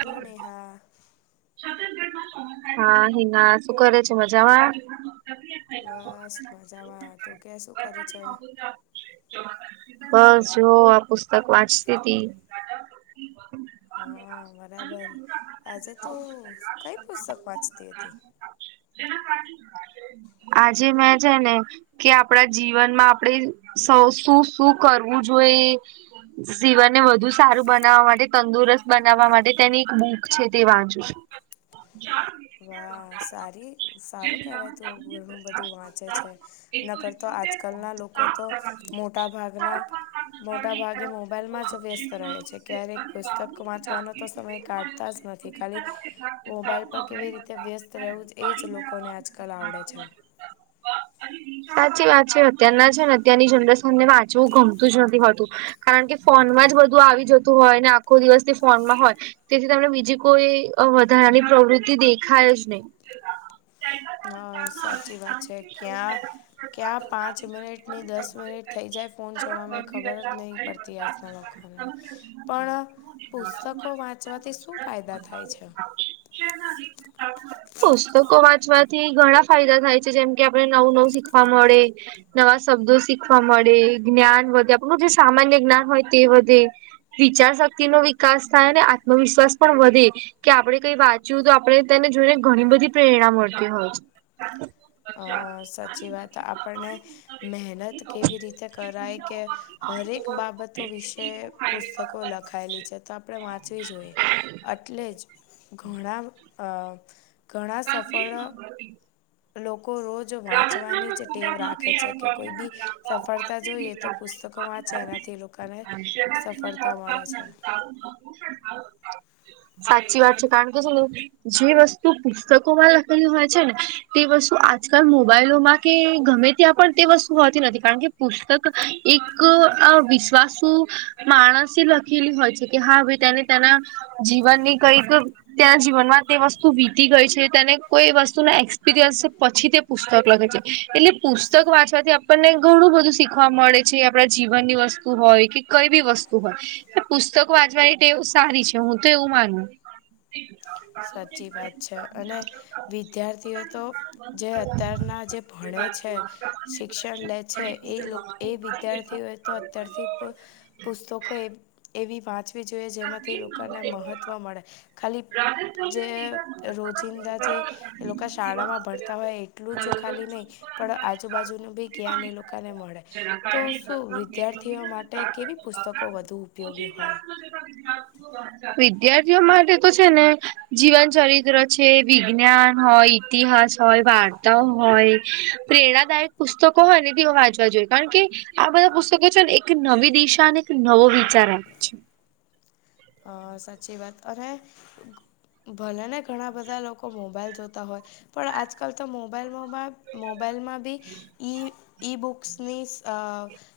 Hello Neha હા હિના શું કરે છે મજામાં? બસ મજામાં તું ક્યા શું કરે છે? બસ જો આ પુસ્તક વાંચતી હતી. હા બરાબર આજે તો કઈ પુસ્તક વાંચતી હતી આજે મેં છે ને કે આપણા જીવનમાં આપણેે સૌ, શું શું કરવું જોઈએ? સીવનને વધુ સારું બનાવવા માટે, તંદુરસ્ત બનાવવા માટે તેની એક બુક છે, તે વાંચુ છું. વાહ. સારી, સારું કેહેવાય. તું ઘણું બધું વાંચે છે. ન કરતો. આજકાલના લોકો તો મોટા ભાગના મોટા ભાગે મોબાઈલમાં જ વ્યસ્ રહે છે. ક્યારેક પુસ્તક વાંચવાનો તો સમય કાઢતા જ નથી, ખાલી મોબાઈલ પર કેવી રીતે વ્યસ્ત રહેવું જ એ જ લોકોને આજકાલ આવડે છે. સાચી વાત છે. અત્યારના છે ને અત્યારની જનરેશનને વાંચવું ગમતું જ નથી હોતું. કારણ કે ફોનમાં જ બધું આવી જતું હોય ને, આખો દિવસથી ફોનમાં હોય. તેથી તમને બીજી કોઈ વધારાની પ્રવૃત્તિ દેખાય જ નહી. હા, સાચી વાત છે. ક્યાં ક્યાં પાંચ મિનિટની દસ મિનિટ થઈ જાય, ફોન જોવામાં ખબર જ નહીં પડ તી આતના લોકોને પણ પુસ્તકો વાંચવાથી શું ફાયદા થાય છે? શેનાથી [unintelligible] પુસ્તકો વાંચવાથી ઘણા ફાયદા થાય છે, જેમ કે આપણે નવું નવું શીખવા મળે. નવા શબ્દો શીખવા મળે, જ્ઞાન વધે, આપણું જે સામાન્ય જ્ઞાન હોય તે વધે. વિચાર શક્તિનો વિકાસ થાય અને આત્મવિશ્વાસ પણ વધે. કે આપણે કઈ વાંચ્યું તો આપણે તેને જોઈને ઘણી બધી પ્રેરણા મળતી હોય. અ સાચી વાત. આપણને મહેનત કેવી રીતે કરાય કે હરેક બાબતો વિશે પુસ્તકો લખાયેલી છે. તો આપણે વાંચવી જોઈએ. એટલે જ ઘણા અ ઘણા સફળ લોકો રોજ વાંચવાની જ ટેવ રાખે છે, કે કોઈ બી સફળતા જોઈએ તો પુસ્તકો વાંચ ચે એનાથી લોકોને સફળતા મળે છે. સાચી વાત છે. કારણ કે શુંને જે વસ્તુ પુસ્તકોમાં લખેલું હોય છે ને તે વસ્તુ આજકાલ મોબાઈલોમાં કે ગમે ત્યાં પણ તે વસ્તુ હોતી નથી. કારણ કે પુસ્તક એક આ વિશ્વાસુ માણસ લખેલી હોય છે, કે હા ભાઈ તેને તેના જીવનની કઈક ત્યાં જીવનમાં તે વસ્તુ વી એ ગઈ છે, તેને કોઈ વસ્તુના એક્સપિરિયન્સ છે. પછી તે પુસ્તક લખે છે. એટલે પુસ્તક વાંચવાથી આપ આપણને ઘણું બધું શીખવા મળે છે. આપણા જીવનની વસ્તુ હોય કે કઈ બી વસ્તુ હોય. પુસ્તકો વાંચવાની ટેવ સારી છે. હું તો એવું માનું. સાચી વાત છે. અને વિદ્યાર્થીઓ તો જે અત્યારના જે ભણે છે. શિક્ષણ લે છે. એ એ વિદ્યાર્થીઓ એ તો અત્યારથી પુસ્તકો એવી વાંચવી જોઈએ, જેમાંથી લોકોને મહત્વ મળે ખાલી જે રોજિંદા જે એ લોકો શાળામાં ભણતા હોય, એટલું જ ખાલી નહીં. પણ આજુબાજુનું બી જ્ઞાન એ લોકોને મળે, તો શું? વિદ્યાર્થીઓ માટે કેવી પુસ્તકો વધુ ઉપયોગી હોય. વિદ્યાર્થીઓ માટે તો છે ને જીવન ચલિત્ર ચિત્ર છે બી. વિજ્ઞાન હોય, ઈતિહાસ હોય, વાર્તા હોય, પ્રેરણાદાયક પુસ્તકો હોય ને તેઓ વાંચવા જોઈએ. કારણ કે આ બધા પુસ્તકો છે ને, એક નવી દિશા અને એક નવો [unintelligible] અ સાચી વાત. અરે! ભલેને ઘણા બધા લોકો મોબાઈલ જોતા હોય, પણ આજકાલ તો મોબાઈલમાં પન મોબાઈલમાં બી ઈ, ઈ બુક્સની સ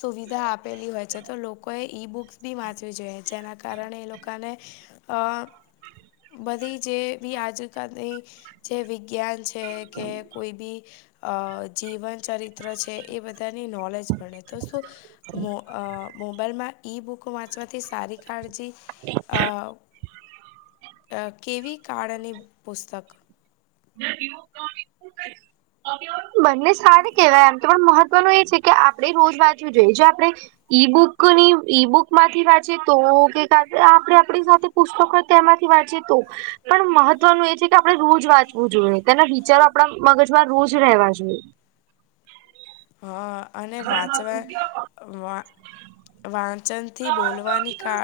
સુવિધા આપેલી હોય છે, તો લોકોએ ઈ બુક્સ બી વાંચવી જોઈએ. જેના કારણે લોકોને અ બધી જે બી આજકાલની જે વિજ્ઞાન છે કે કોઈ બી અ જીવન ચરિત્ર છે એ બધા. પોતાની નૉલેજ મળે તો શું મો મોબાઈલમાં. ઈ બુક વાંચવાથી સારી કાળજી. અ. કેવી કાળ અને પુસ્તક. [unintelligible] બંને સાર કેવાય એમ તો પણ મહત્વનું એ છે કે આપણેે રોજ વાંચવું જોઈએ જે આપણેે. ઈ બુક ની ઈ બુક માંથી વાંચે તો કે આપડે આપણી સાથે. પુસ્તકો તેમાંથી વાંચે તો પણ મહત્વનું એ છે કે આપણે રોજ વાંચ શું જોઈએ તેના વિચારો આપણા મગજમાં રોજ રહેવા જોઈએ. હા અને વાંચવા વા વા. વચનથી બોલવાની કા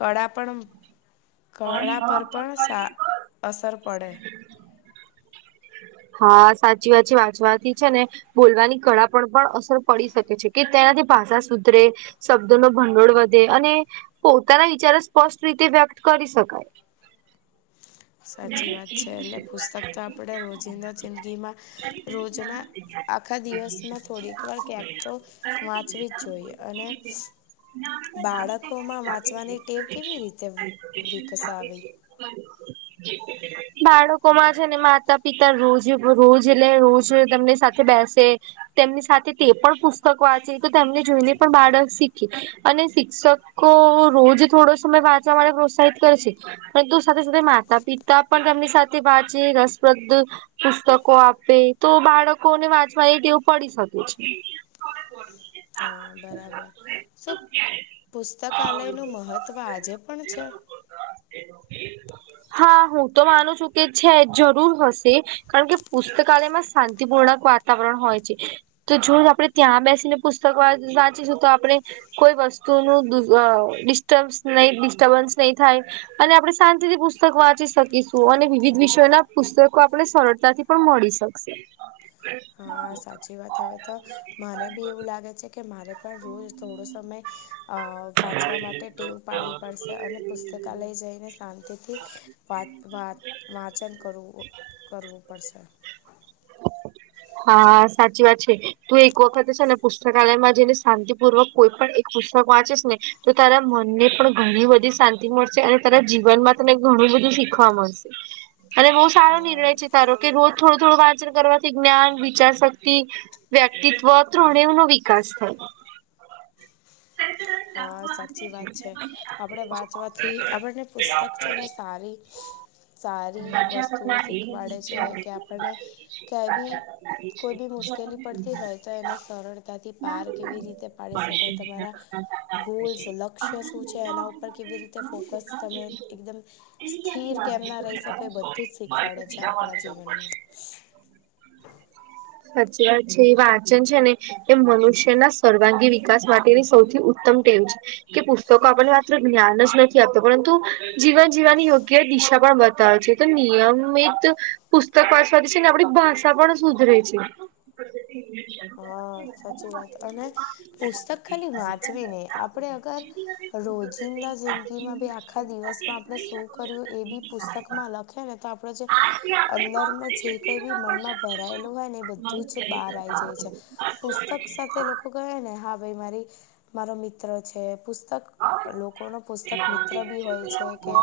કળા પણ. કળાપર પણ સા અસર પડે. હા સાચી વાત છે વાંચવાથી છે ને બોલવાની કળા. પણ અસર પડી શકે છે કે તેનાથી ભાષા સુધરે શબ્દો ન ભંડોળ વધે અને. પોતાના વિચારો સ્પષ્ટ રીતે વ્યક્ત કરી શકાય. સાચી વાત છે એટલે પુસ્તક તો આપણે રોજિંદા જિંદગીમાં રોજના. આખા દિવસમાં થોડીક વાર ક્યાંક તો વાંચવી જ જોઈએ અને. [unintelligible] [unintelligible] બાળકોમાં વાંચવાની ટેવ કેવી રીતે વિકસાવી બાળકો માં છે ને માતા પિતા રોજ રોજ એટલે રોજ તમને સાથે બેસે. તેમની સાથે તે પણ પુસ્તક વાંચે તો તેમને જોઈને પણ બાળક શીખ. અને શિક્ષકો રોજ થોડો સમય વાંચવા માટે પ્રોત્સાહિત કરે છે. પરંતુ સાથે સાથે માતા પિતા પણ તેમની સાથે વાચે રસપ્રદ. પુસ્તકો આપે તો બાળકોને વાંચવા એ ટેવ પડી શકે છે. [inaudible] હા બરાબર [unintelligible] પુસ્તકાલયનું મહત્ત્વ આજે પણ છે. હા હું તો માનું છું કે છે જરૂર હશે. કારણ કે પુસ્તકાલયમાં શાંતિપૂર્ણક વાતાવરણ હોય છે. તો જો આપણે ત્યાં બેસીને પુસ્તક વા વાંચીશું તો આપણે. કોઈ વસ્તુ નું ડિસ્ટન ડિસ્ટર્બન્સ નહી થાય. અને આપણે શાંતિથી પુસ પુસ્તક વાંચી શકીશું અને વિવિધ વિષયોના પુસ્તકો આપને સરળતાથી પણ મળી શકશે. હા સાચી વાત હવે તો મને બી એવું લાગે છે કે મારે. પર રોજ થોડો સમય. અ વાંચવા માટે ટેવ પાડવી પડશે અને પુસ્તકાલય જઈને શાંતિથી. વાત વાત વાચન કરવું કરવું પડશે. હા સાચી વાત છે તું એક વખતે છે ને પુસ્તકાલયમાં જઈને. શાંતિપૂર્વક કોઈ પણ એક પુસ્તક વાંચીસ ને તો તારા મનને પણ ઘણી બધી શાંતિ. મળશે અને તારા જીવનમાં તને ઘણું બધું શીખવા મળશે અને બહુ સારો હા, નિર્ણય છે તારો. કે રોજ થોડું થોડું વાચન કરવાથી જ્ઞાન વિચાર શક્તિ. વ્યક્તિત્વ ત્રણેવ નો વિકાસ થાય. હા સાચી વાત છે આપણે વાંચવાથી આપણને પુસ્તક છે ને સારી. સારી વસ્તુઓ શીખવાડે છે કે આપણને ક્યાય બી. કોઈ બી મુશ્કેલી પડતી હોય તો એને સરળતાથી પાર કેવી રીતે પાડી શકાય તમારા. ગોલ્સ લક્ષ્ય શું છે એના ઉપર કેવી રીતે ફોકસ તમે એકદમ. સ્થિર કેમ ના રહી શકો એ બધું જ શીખવાડે છે આપણા જીવનમાં. સાચ્છી વાત છે એ વાંચન છે ને એ મનુષ્યના. સર્વાંગી વિકાસ માટેની સૌથી ઉત્તમ ટેવ છે. કે પુસ્તકો આપણને માત્ર જ્ઞાન જ નથી આપત પરંતુ જીવન જીવવાની યોગ્ય દિશા પણ બતાવે છે. તો નિયમિત પુસ્તક વાચવાથી છે ને આપણી ભાષા પણ સુધરે છે. [unintelligible] હા સાચી વાત અને પુસ્તક ખાલી વાંચવી નઈ આપડે અગર રોજિંદા જિંદગીમાં બી આખા દિવસમાં આપણે શું કર્યું એ બી પુસ્તકમાં લખે ને તો આપણે જે અંદરમાં જે કઈ બી મનમાં ભરાયેલું હોય ને એ બધું જ બહાર આવીઈ જાય છે. પુસ્તક સાથે લોકો કહે ને હા ભાઈ મારી મારો મિત્ર છે પુસ્તક લોકો ન પુસ્તક મિત્ર બી હોય છે કે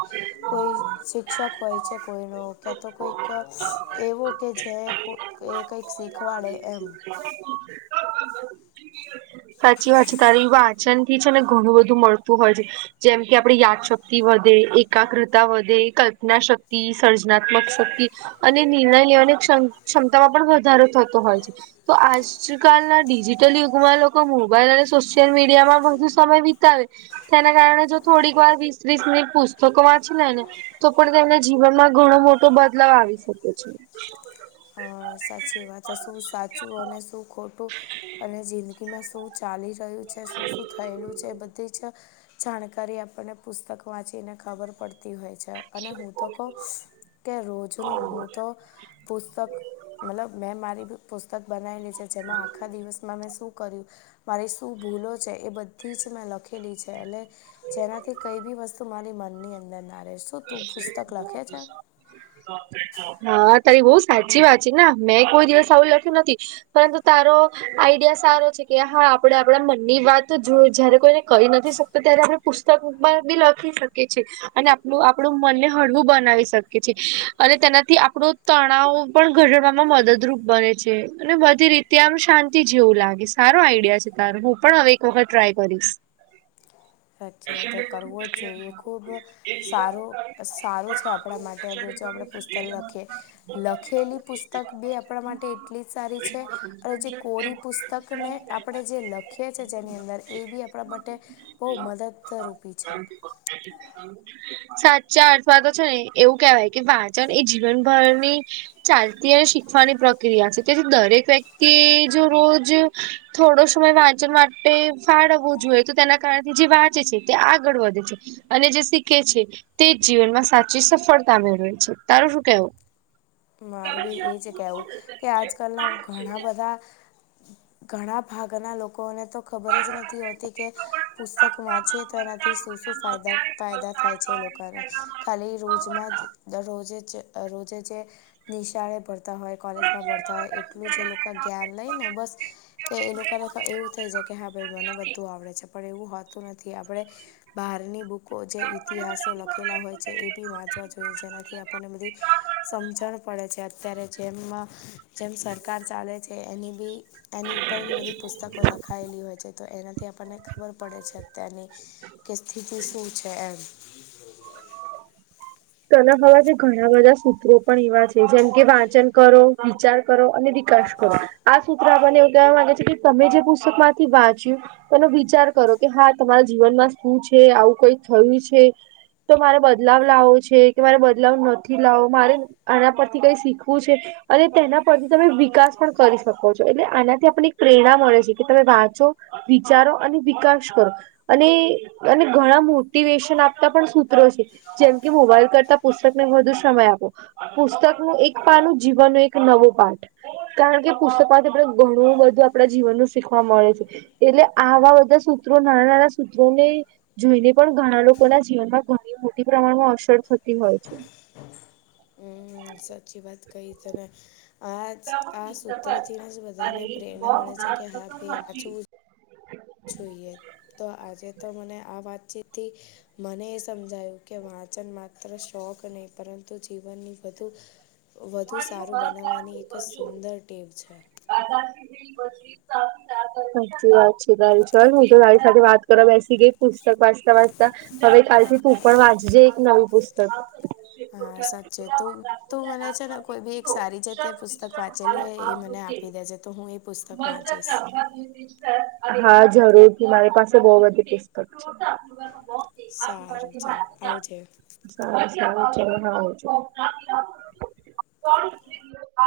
કોઈ શિક્ષક હોય છે કોઈનો ક્યા તો કોઈક એવો કે જે એ કઈક શીખવાડે એમ સાચી વાત છે તારે વા વાચન થી છે ને ઘણું બધું મળતું હોય છે. જેમ કે આપણી યાદશક્તિ વધે એકાગ્રતા વધે કલ્પના શક્તિ સર્જનાત્મક શક્તિ અને નિર્ણય લેવાની ક્ષ ક્ષમતામાં પણ વધારો થતો હોય છે. તો આજકાલના ડિજિટલ યુગમાં લોકો મોબાઈલ અને સોશિયલ મીડિયામાં વધુ સમય વિત તેના કારણે જો થોડીક વાર વીસ ત્રીસ મિનિટ પુસ્તકો વાંચી લે ને તો પણ તેને જીવનમાં ઘણો મોટો બદલાવ આવી શકે છે. અ સાચી વાત શું સાચું અને શું ખોટું અને જિંદગી કીમાં શું ચાલી રહ્યું છે શું શું થયેલું છે બધી જ જાણકારી આપણને પુસ્તક વાંચીને ખબર પડતી હોય છે. અને હું તો કહ કે રોજ ન હું તો પુસ્તક મતલબ મેં મારી પુસ્તક બનાવેલી છે જેમાં આખા દિવસમાં મેં શું કર્યું મારી શું ભૂલો છે એ બધી જ મેં લખેલી છે એટ જેનાથી કઈ બી વસ્તુ મારી મનની અંદર ના રહે શું તું પુસ્તક લખે છે. હા તારી બહ સાચી વાત છે ના મેં કોઈ દિવસ આવું લખ્યું નથી. પરંતુ તારો આઈડિયા સારો છે કે હા આપણે આપડા મનની વાત જો જયારે કોઈને કહી નથી શક તો ત્યારે આપણે પુસ્તકમાં બી લખી શકીએ છીએ અને એલું આપડું મનને હળવું બનાવી શકીએ છેએ અને તેનાથી આપણો તણાવ પણ ઘડડવામાં મદદરૂપ બને છે અને બધી રીતે આમ શાંતિ જેવું લાગી છે. સારો આઈડિયા છે તારો હું પણ હવે એક વખત ટ્રાય કરીશ. સાચી વાત કરવો જ જોઈએ ખુબ સારું સારું છે આપણા માટે અગર જો આપણે પુસ્તક લખીએ લખેલી પુસ્તક બી આપણા માટે એટલી જ સારી છે. અને જે કોરી પુસ્તકને આપણે જે લખીએ છીએ જેની અંદર એ બી આપણા બ ઓહ મદદરૂપી છે. એ તને સાચા અથવા તો છે ને એવું કેહેવાય કે વાચન એ જીવનભરની ચાલતી અને શીખવાની પ્રક્રિયા છે તેથી દરેક વ્યક્તિ જો રોજ થોડો સમય વાંચન માટે ફાળવવો જોઈએ તો તેના કારણેથી જે વાંચે છે તે આગળ વધે છે. અને જેી કે છે તે જીવનમાં સાચી સફળતા મેળવે છે તારો શું કેવો મારું બી એ છે કેવું કે આજકાલના ઘણા બધા ઘણા ભાગના લોકોને તો ખબર જ નથી હોતી કે પુસ્તક વાંચીએ તો એનાથી શું શું ફાયદા ફાયદા થાય છે લોકોને ખાલી રોજમાં રોજે રોજે જે નિશાળે પડતી હોય કોલેજમાં ભરતા હોય એટલું જ એ લોકો જ્ઞાન લઈ ને બસ કે એ લોકોને એવું થઈ જાય કે હા ભાઈ મને બધું આવડે છે પણ એવું હોતું નથી આપણે બહારની બુકો જે ઈતિહાસો લખેલા હોય છે એ બી વાંચવા જોઈએ જેનાથી આપણને બધી સમજણ પડે છે અત્યારે જેમ જેમ સરકાર ચાલે છે એની બી એની ઉપર ભી બધી પુસ્તકો લખાયેલી હોય છે. તો, એનાથી આપણને ખબર પડે છે. અત્યારની કે સ્થિતિ શું છે? એમ. તને ખબર છે, ઘણા બધા સૂત્રો પણ એવા છે, જેમ કે વાંચન કરો, વિચાર.... કરો અને વિકાસ કરો. આ સૂત્ર આપણને એવું કેવા માંગે છે, કે તમે જે પુસ્તક માંથી વાંચ્યું..... તેનો વિચાર કરો કે હા, તમારા જીવનમાં શું છે? આવું કંઈ થયું છે, તો મારે બદલાવ લાવવો છે. છે કે મારે બદલાવ નથી લાવવો. મારે આના પરથી કંઈ શીખવું છે. અને તેના પરથી તમે વિકાસ પણ કરી શકો છો. એટલે, આનાથી આપણને એક પ્રેરણા મળે છે, કે તમે વાંચો. વિચારો અને વિકાસ કરો. અને અને ઘણા મોટિવેશન આપતા પણ સૂત્રો છે, જેમ કે મોબાઈલ..... કરતા પુસ્તકને વધુ સમય આપો. પુસ્તકનું એક પાનું જીવન નો એક નવો પાઠ. કારણ કે પુસ્તકમાંથી આપણે, ઘણું બધું આપણા જીવન નું શીખવા મળે છે. એટલે આવા બધા સૂત્રો નાના-નાના સૂત્રોને..... જોઈને પણ, ઘણા લોકોના જીવનમાં ઘણી મોટી પ્રમાણમાં અસર થતી હોય છે. બહુ સાચી વાત કહી. તમે..... આજ આ સૂત્ર થી ને જ બધાને પ્રેરણા મળે છે, કે હા પાછું.... જોઈએ. તો આજે તો મને આ વાતચીતથી. મને એ સમજાયું કે, વાંચન માત્ર શોખ નહી, પરંતુ જીવનની વધુ... વધુ સારું બનાવવાની એક જ સુંદર ટેવ છે. દા [inaudible] હા સાચી વાત છે તારી, ચલ! હું તો તારી સાથે વાત કરવા બેસી ગઈ. પુસ્તક વાંચતા-વાંચતા. હવે, કાલથી તું પણ વાંચજે. એક નવું પુસ્તક. શ હા સાચે તું રાખુના તું મને [inaudible] કોઈ ભી એક સારી જે તે પુસ્તક વાંચેલી હોય એ મને આપી દેજે, તો હું એ પુસ્તક વાંચીશ. હા, જરૂર થી મારી પાસે બહુ બધી પુસ્તક છે. સારું ચાલ આવજે. હા, સારું ચલો આવજો.